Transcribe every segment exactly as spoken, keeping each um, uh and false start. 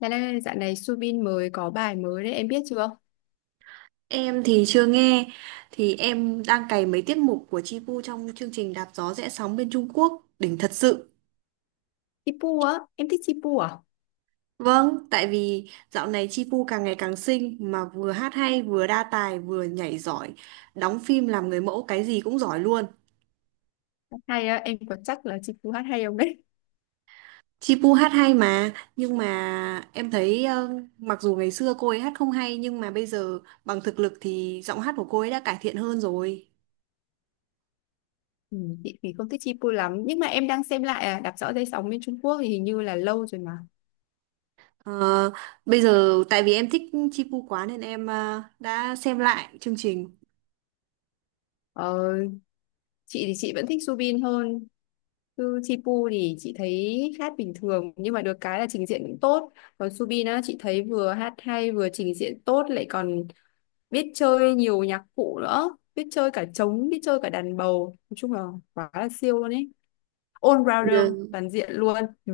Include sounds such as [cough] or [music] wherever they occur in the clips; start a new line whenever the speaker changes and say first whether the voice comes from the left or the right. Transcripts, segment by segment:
left: Bạn ơi, dạo này Subin mới có bài mới đấy, em biết chưa?
right: Em thì chưa nghe thì em đang cày mấy tiết mục của Chi Pu trong chương trình Đạp gió rẽ sóng bên Trung Quốc đỉnh thật sự.
left: Chipu á, em thích Chipu à?
right: Vâng, tại vì dạo này Chi Pu càng ngày càng xinh mà vừa hát hay vừa đa tài vừa nhảy giỏi, đóng phim làm người mẫu cái gì cũng giỏi luôn.
left: Hát Hay á, em có chắc là Chipu hát hay không đấy?
right: Chi Pu hát hay mà, nhưng mà em thấy ờ, mặc dù ngày xưa cô ấy hát không hay nhưng mà bây giờ bằng thực lực thì giọng hát của cô ấy đã cải thiện hơn rồi.
left: Ừ, chị thì không thích Chipu lắm, nhưng mà em đang xem lại à, Đạp Rõ Dây Sóng bên Trung Quốc thì hình như là lâu rồi mà.
right: Ờ, bây giờ tại vì em thích Chipu quá nên em ờ, đã xem lại chương trình.
left: Ờ, chị thì chị vẫn thích Subin hơn, chứ Chipu thì chị thấy hát bình thường, nhưng mà được cái là trình diễn cũng tốt. Còn Subin á, chị thấy vừa hát hay, vừa trình diễn tốt, lại còn biết chơi nhiều nhạc cụ nữa, biết chơi cả trống, biết chơi cả đàn bầu. Nói chung là quá là siêu luôn ấy. All
right: Bây
left: rounder
right: giờ
left: toàn diện luôn. Ừ.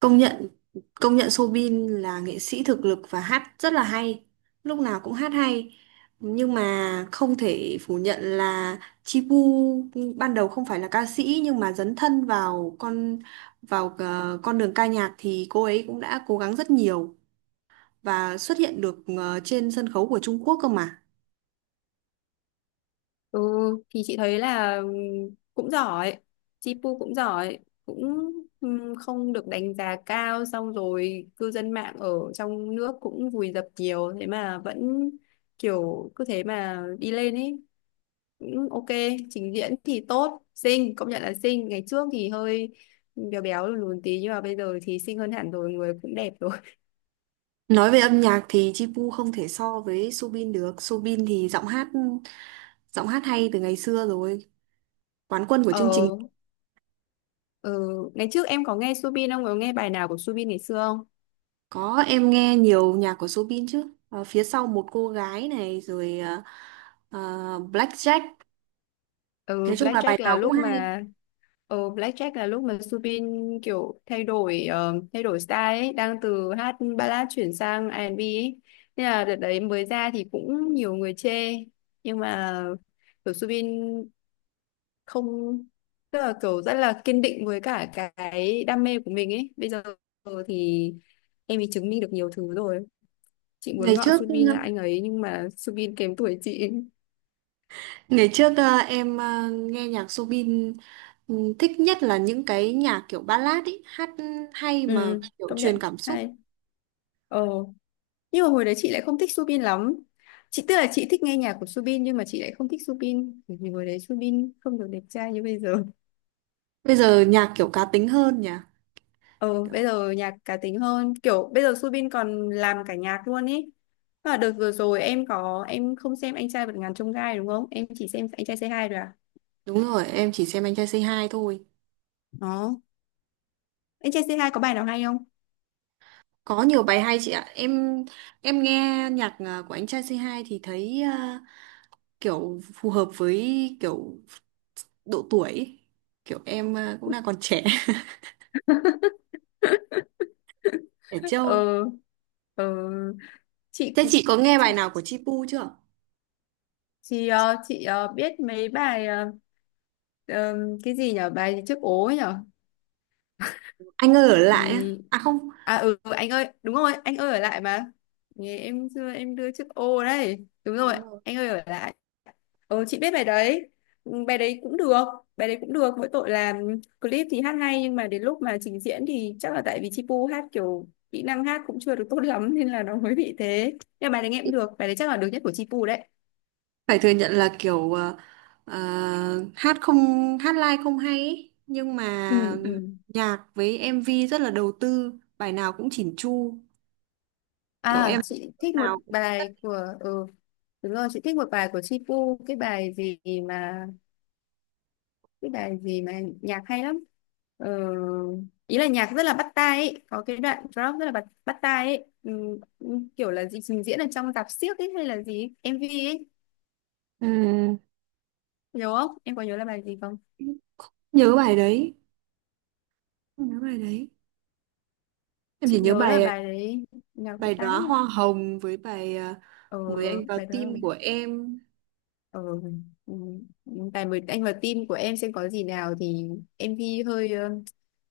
right: công nhận công nhận Soobin là nghệ sĩ thực lực và hát rất là hay, lúc nào cũng hát hay. Nhưng mà không thể phủ nhận là Chipu ban đầu không phải là ca sĩ nhưng mà dấn thân vào con vào ờ, con đường ca nhạc thì cô ấy cũng đã cố gắng rất nhiều và xuất hiện được ờ, trên sân khấu của Trung Quốc cơ mà.
left: Ừ, thì chị thấy là ừ, cũng giỏi, Chipu cũng giỏi cũng ừm, không được đánh giá cao, xong rồi cư dân mạng ở trong nước cũng vùi dập nhiều thế mà vẫn kiểu cứ thế mà đi lên ấy, cũng ok. Trình diễn thì tốt, xinh, công nhận là xinh, ngày trước thì hơi béo béo lùn lùn tí nhưng mà bây giờ thì xinh hơn hẳn rồi, người cũng đẹp rồi.
right: Nói về âm nhạc thì Chipu không thể so với Subin được. Subin thì giọng hát giọng hát hay từ ngày xưa rồi. Quán quân
left: [laughs]
right: của chương
left: Ờ.
right: trình.
left: Ừ, ngày trước em có nghe Subin không? Có nghe bài nào của Subin ngày xưa không?
right: Có, em nghe nhiều nhạc của Subin chứ. Ờ, phía sau một cô gái này rồi ờ, ờ, Blackjack.
left: Ừ,
right: Nói chung là
left: Blackjack
right: bài
left: là
right: nào cũng
left: lúc
right: hay.
left: mà ừ, Blackjack là lúc mà Subin kiểu thay đổi ờ, thay đổi style ấy, đang từ hát ballad chuyển sang a rờ en bi ấy. Nên là đợt đấy mới ra thì cũng nhiều người chê nhưng mà kiểu Subin không, tức là kiểu rất là kiên định với cả cái đam mê của mình ấy. Bây giờ thì em ấy chứng minh được nhiều thứ rồi. Chị muốn
right: Ngày
left: gọi
right: trước
left: Subin là anh ấy nhưng mà Subin kém tuổi chị.
right: ngày trước ờ, em ờ, nghe nhạc Subin ừ, thích nhất là những cái nhạc kiểu ballad ấy, hát hay mà
left: Ừ,
right: kiểu
left: công nhận
right: truyền cảm xúc.
left: hay. Ờ, nhưng mà hồi đấy chị lại không thích Subin lắm. Chị tức là chị thích nghe nhạc của Subin nhưng mà chị lại không thích Subin bởi vì hồi đấy Subin không được đẹp trai như bây giờ. [laughs]
right: Bây giờ nhạc kiểu cá tính hơn nhỉ.
left: Ờ, bây
right: Kiểu.
left: giờ nhạc cá tính hơn, kiểu bây giờ Subin còn làm cả nhạc luôn ý. À, đợt vừa rồi em có, em không xem anh trai vượt ngàn chông gai đúng không? Em chỉ xem anh trai xê hai rồi à?
right: Đúng rồi, em chỉ xem Anh Trai Say Hi thôi.
left: Đó. Anh trai xê hai có bài nào hay không?
right: Có nhiều bài hay chị ạ. Em em nghe nhạc à, của Anh Trai Say Hi thì thấy à, kiểu phù hợp với kiểu độ tuổi ấy. Kiểu em à, cũng đang còn trẻ, [laughs] trẻ trâu.
left: Ờ, ờ chị
right: Thế chị có nghe bài
left: chị
right: nào của Chi chưa?
left: Chị ờ, chị ờ, biết mấy bài ờ, ờ, cái gì nhở, bài gì trước ố ấy nhở.
right: Anh ơi ở lại á.
left: Ừ.
right: À không,
left: À ừ, anh ơi, đúng rồi, anh ơi ở lại mà. Nghe em xưa em đưa trước ô đấy, đúng rồi,
right: đúng rồi.
left: anh ơi ở lại. Ừ, chị biết bài đấy. Ừ, bài đấy cũng được, bài đấy cũng được mỗi tội là clip thì hát hay nhưng mà đến lúc mà trình diễn thì chắc là tại vì Chi Pu hát kiểu kỹ năng hát cũng chưa được tốt lắm nên là nó mới bị thế, nhưng mà bài đấy nghe cũng được, bài đấy chắc là được nhất của Chi Pu đấy.
right: Phải thừa nhận là kiểu à, à, hát không hát live không hay ấy. Nhưng mà
left: Ừ, ừ.
right: nhạc với em vê rất là đầu tư, bài nào cũng chỉn chu. Kiểu em
left: À, chị
right: lúc
left: thích một
right: nào.
left: bài của ừ, đúng rồi, chị thích một bài của Chi Pu, cái bài gì mà cái bài gì mà nhạc hay lắm, ờ, ý là nhạc rất là bắt tai ấy, có cái đoạn drop rất là bắt bắt tai ấy, ừ, kiểu là gì trình diễn ở trong rạp xiếc ấy hay là gì ấy, em vê ấy.
right: À,
left: Nhớ không, em có nhớ là bài gì không?
right: nhớ bài đấy nhớ bài đấy em chỉ
left: Chị
right: nhớ
left: nhớ là
right: bài,
left: bài đấy nhạc bắt
right: bài
left: tai
right: đóa
left: lắm.
right: hoa hồng với bài à,
left: Ờ,
right: mới anh vào
left: bài đó.
right: tim của em.
left: Ờ, ừ, tài mời anh vào team của em xem có gì nào thì em vi hơi ờ,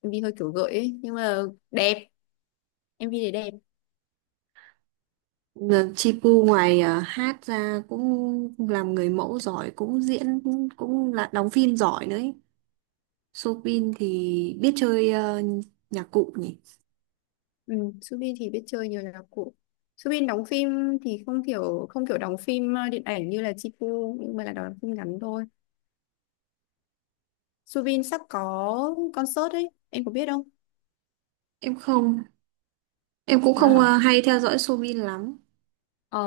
left: em vi hơi kiểu gợi ấy nhưng mà đẹp, em vi thì đẹp.
right: Là Chi Pu ngoài à, hát ra cũng làm người mẫu giỏi cũng diễn cũng, cũng là đóng phim giỏi nữa ấy. Soobin thì biết chơi à, nhạc cụ nhỉ.
left: Ừ, Subin thì biết chơi nhiều là cụ. Subin đóng phim thì không kiểu không kiểu đóng phim ờ, điện ảnh như là Chipu, nhưng mà là đóng phim ngắn thôi. Subin sắp có concert ấy, em có biết không?
right: Em không em cũng không
left: À,
right: à, hay theo dõi Soobin lắm.
left: ờ,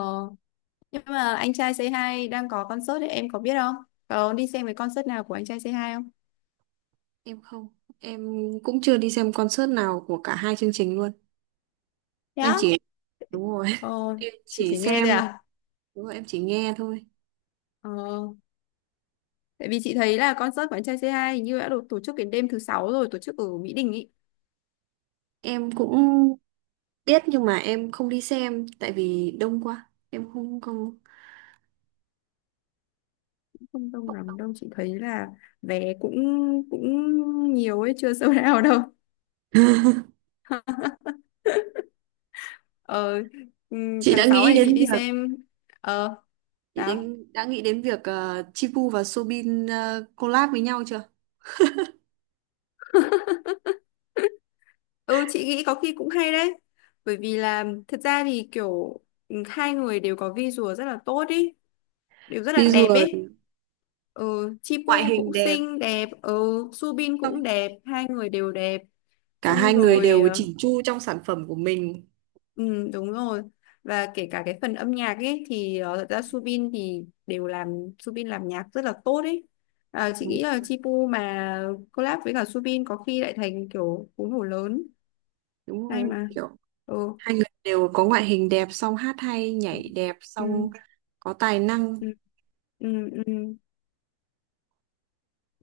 left: nhưng mà anh trai Say Hi đang có concert đấy, em có biết không? Có đi xem cái concert nào của anh trai Say Hi không?
right: Em không em cũng chưa đi xem concert nào của cả hai chương trình luôn. Em
left: Dạ.
right: chỉ, đúng rồi, [laughs]
left: Ờ,
right: em
left: chị
right: chỉ
left: chỉ nghe
right: xem,
left: thôi à.
right: đúng rồi em chỉ nghe thôi.
left: Ờ. Tại vì chị thấy là concert của anh trai c hai hình như đã được tổ chức đến đêm thứ sáu rồi, tổ chức ở Mỹ Đình ý.
right: Em cũng biết nhưng mà em không đi xem tại vì đông quá em không không.
left: Không đông lắm đâu, chị thấy là vé cũng cũng nhiều ấy, chưa [laughs] sold out đâu. Ờ, ừm,
right: Chị
left: tháng
right: đã
left: sáu
right: nghĩ
left: này chị
right: đến việc,
left: đi xem. Ờ,
right: chị
left: sao?
right: đến, đã nghĩ đến việc ờ, Chipu và Soobin ờ, collab với nhau chưa?
left: Ừ, chị nghĩ có khi cũng hay đấy. Bởi vì là thật ra thì kiểu ừm, hai người đều có visual rất là tốt ý, đều rất là đẹp ý.
right: Visual,
left: Ừ,
right: ngoại
left: Chipu
right: hình
left: cũng
right: đẹp
left: xinh đẹp, ừ, Subin cũng
right: xong
left: đẹp, hai người đều đẹp.
right: cả
left: Xong
right: hai người
left: rồi
right: đều
left: ờ,
right: chỉnh chu trong sản phẩm của mình.
left: ừ, đúng rồi, và kể cả cái phần âm nhạc ấy thì ờ, thật ra Subin thì đều làm Subin làm nhạc rất là tốt ấy. À, chị
right: Đúng,
left: nghĩ là Chipu mà collab với cả Subin có khi lại thành kiểu cú nổ lớn
right: đúng
left: hay
right: rồi,
left: mà.
right: kiểu
left: Ừ.
right: hai người đều có ngoại hình đẹp xong hát hay
left: Ừ.
right: nhảy đẹp
left: Ừ.
right: xong có tài năng.
left: Ừ. Ừ. Ừ.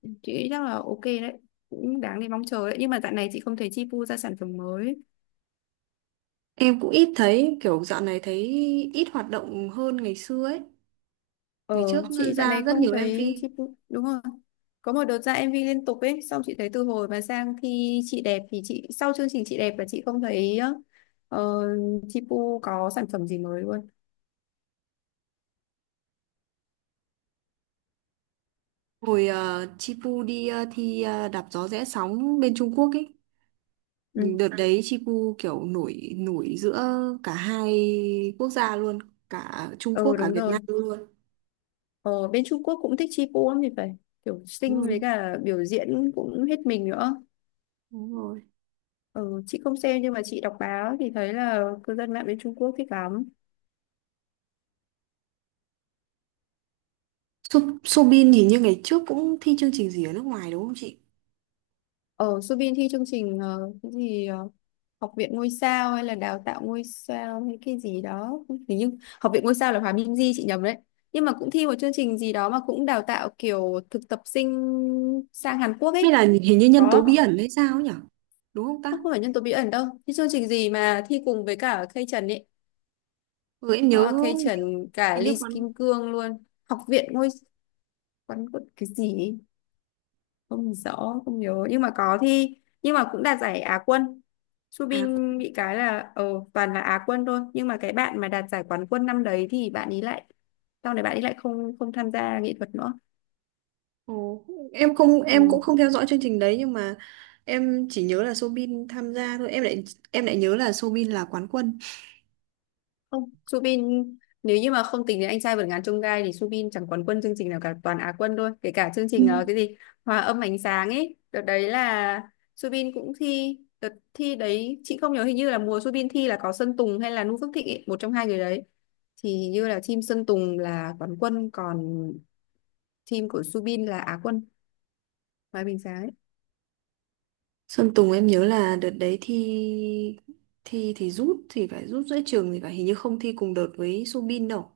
left: Chị nghĩ chắc là ok đấy, cũng đáng để mong chờ đấy, nhưng mà tại này chị không thấy Chipu ra sản phẩm mới.
right: Em cũng ít thấy, kiểu dạo này thấy ít hoạt động hơn ngày xưa ấy.
left: Ờ,
right: Ngày trước
left: chị dạo
right: ra
left: này
right: rất
left: không
right: nhiều
left: thấy
right: em vê.
left: chị, đúng rồi. Có một đợt ra em vê liên tục ấy, xong chị thấy từ hồi mà sang khi chị đẹp thì chị sau chương trình chị đẹp là chị không thấy ờ, chị Pu có sản phẩm gì mới luôn.
right: Hồi ờ, Chipu đi ờ, thi ờ, đạp gió rẽ sóng bên Trung Quốc ấy.
left: Ừ,
right: Đợt đấy Chipu kiểu nổi nổi giữa cả hai quốc gia luôn, cả Trung Quốc
left: ờ
right: cả
left: đúng
right: Việt
left: rồi.
right: Nam luôn.
left: Ờ, bên Trung Quốc cũng thích chị Pu lắm thì phải. Kiểu
right: Đúng
left: xinh với
right: rồi,
left: cả biểu diễn cũng hết mình nữa.
right: đúng rồi.
left: Ờ, chị không xem nhưng mà chị đọc báo thì thấy là cư dân mạng bên Trung Quốc thích lắm.
right: Su- Soobin hình như ngày trước cũng thi chương trình gì ở nước ngoài đúng không chị?
left: Ở Subin thi chương trình ờ, cái gì ờ, học viện ngôi sao hay là đào tạo ngôi sao hay cái gì đó, hình như học viện ngôi sao là Hòa Minh Di, chị nhầm đấy, nhưng mà cũng thi một chương trình gì đó mà cũng đào tạo kiểu thực tập sinh sang Hàn Quốc
right: Hay
left: ấy.
right: là hình như nhân tố
left: Có,
right: bí ẩn hay sao ấy nhỉ? Đúng không ta?
left: không không phải nhân tố bí ẩn đâu, thi chương trình gì mà thi cùng với cả Kay Trần ấy.
right: Ừ, em
left: Có
right: nhớ
left: là Kay
right: hình như,
left: Trần cả
right: hình như
left: Lee
right: còn
left: Kim Cương luôn, học viện ngôi, quán quận cái gì ấy? Không rõ, không nhớ, nhưng mà có thi, nhưng mà cũng đạt giải Á quân.
right: à.
left: Subin bị cái là ờ toàn là Á quân thôi, nhưng mà cái bạn mà đạt giải quán quân năm đấy thì bạn ấy lại sau này bạn ấy lại không không tham gia nghệ thuật nữa.
right: Ồ, em không em
left: Ừ.
right: cũng không theo dõi chương trình đấy nhưng mà em chỉ nhớ là Soobin tham gia thôi, em lại em lại nhớ là Soobin là quán quân.
left: Không, Subin nếu như mà không tính đến anh trai vượt ngàn chông gai thì Subin chẳng quán quân chương trình nào cả, toàn Á quân thôi, kể cả chương trình ờ,
right: Ừ.
left: cái gì hòa âm ánh sáng ấy, đợt đấy là Subin cũng thi đợt thi đấy chị không nhớ, hình như là mùa Subin thi là có Sơn Tùng hay là Nu Phước Thịnh ấy, một trong hai người đấy, thì hình như là team Sơn Tùng là quán quân còn team của Subin là Á quân, hòa âm ánh sáng ấy.
right: Sơn Tùng em nhớ là đợt đấy thi, thi thì rút thì phải, rút giữa trường thì phải, hình như không thi cùng đợt với Soobin đâu.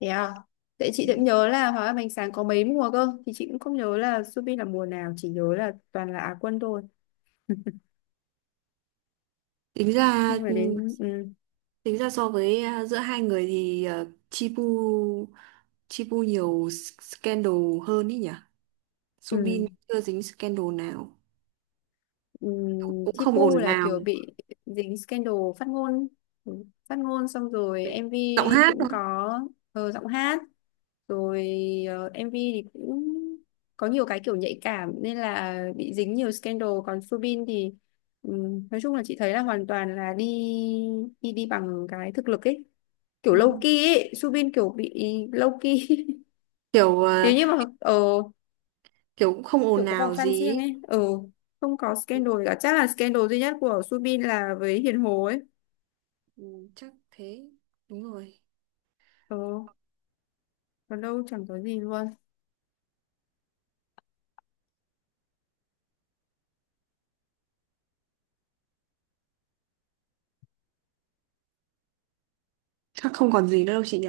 left: Thế à, tại chị
right: Ừ.
left: cũng nhớ là hòa âm ánh sáng có mấy mùa cơ thì chị cũng không nhớ là Subin là mùa nào, chỉ nhớ là toàn là Á quân thôi,
right: tính ra
left: nhưng mà đến ừ,
right: tính ra so với à, giữa hai người thì à, Chipu Chipu nhiều scandal hơn ý nhỉ. Soobin
left: ừ,
right: chưa dính scandal nào,
left: ừ,
right: cũng cũng không
left: Thipu
right: ồn
left: là
right: ào.
left: kiểu bị dính scandal phát ngôn, ừ, phát ngôn xong rồi
right: Đấy.
left: em MV
right: Giọng hát
left: cũng
right: thôi.
left: có, ờ, giọng hát rồi, ờ, em vê thì cũng có nhiều cái kiểu nhạy cảm nên là bị dính nhiều scandal, còn Subin thì ừ, nói chung là chị thấy là hoàn toàn là đi đi đi bằng cái thực lực ấy, kiểu
right: Ừ,
left: low key ấy, Subin kiểu bị low key.
right: kiểu
left: [laughs] Nếu
right: ờ,
left: như mà ờ,
right: kiểu cũng không
left: kiểu
right: ồn
left: có vòng
right: ào
left: fan riêng
right: gì
left: ấy, ừ, không có
right: ý.
left: scandal gì cả, chắc là scandal duy nhất của Subin là với Hiền Hồ ấy.
right: Ừ, chắc thế, đúng rồi.
left: Ừ, còn đâu chẳng có gì luôn.
right: Chắc không còn gì nữa đâu chị nhỉ.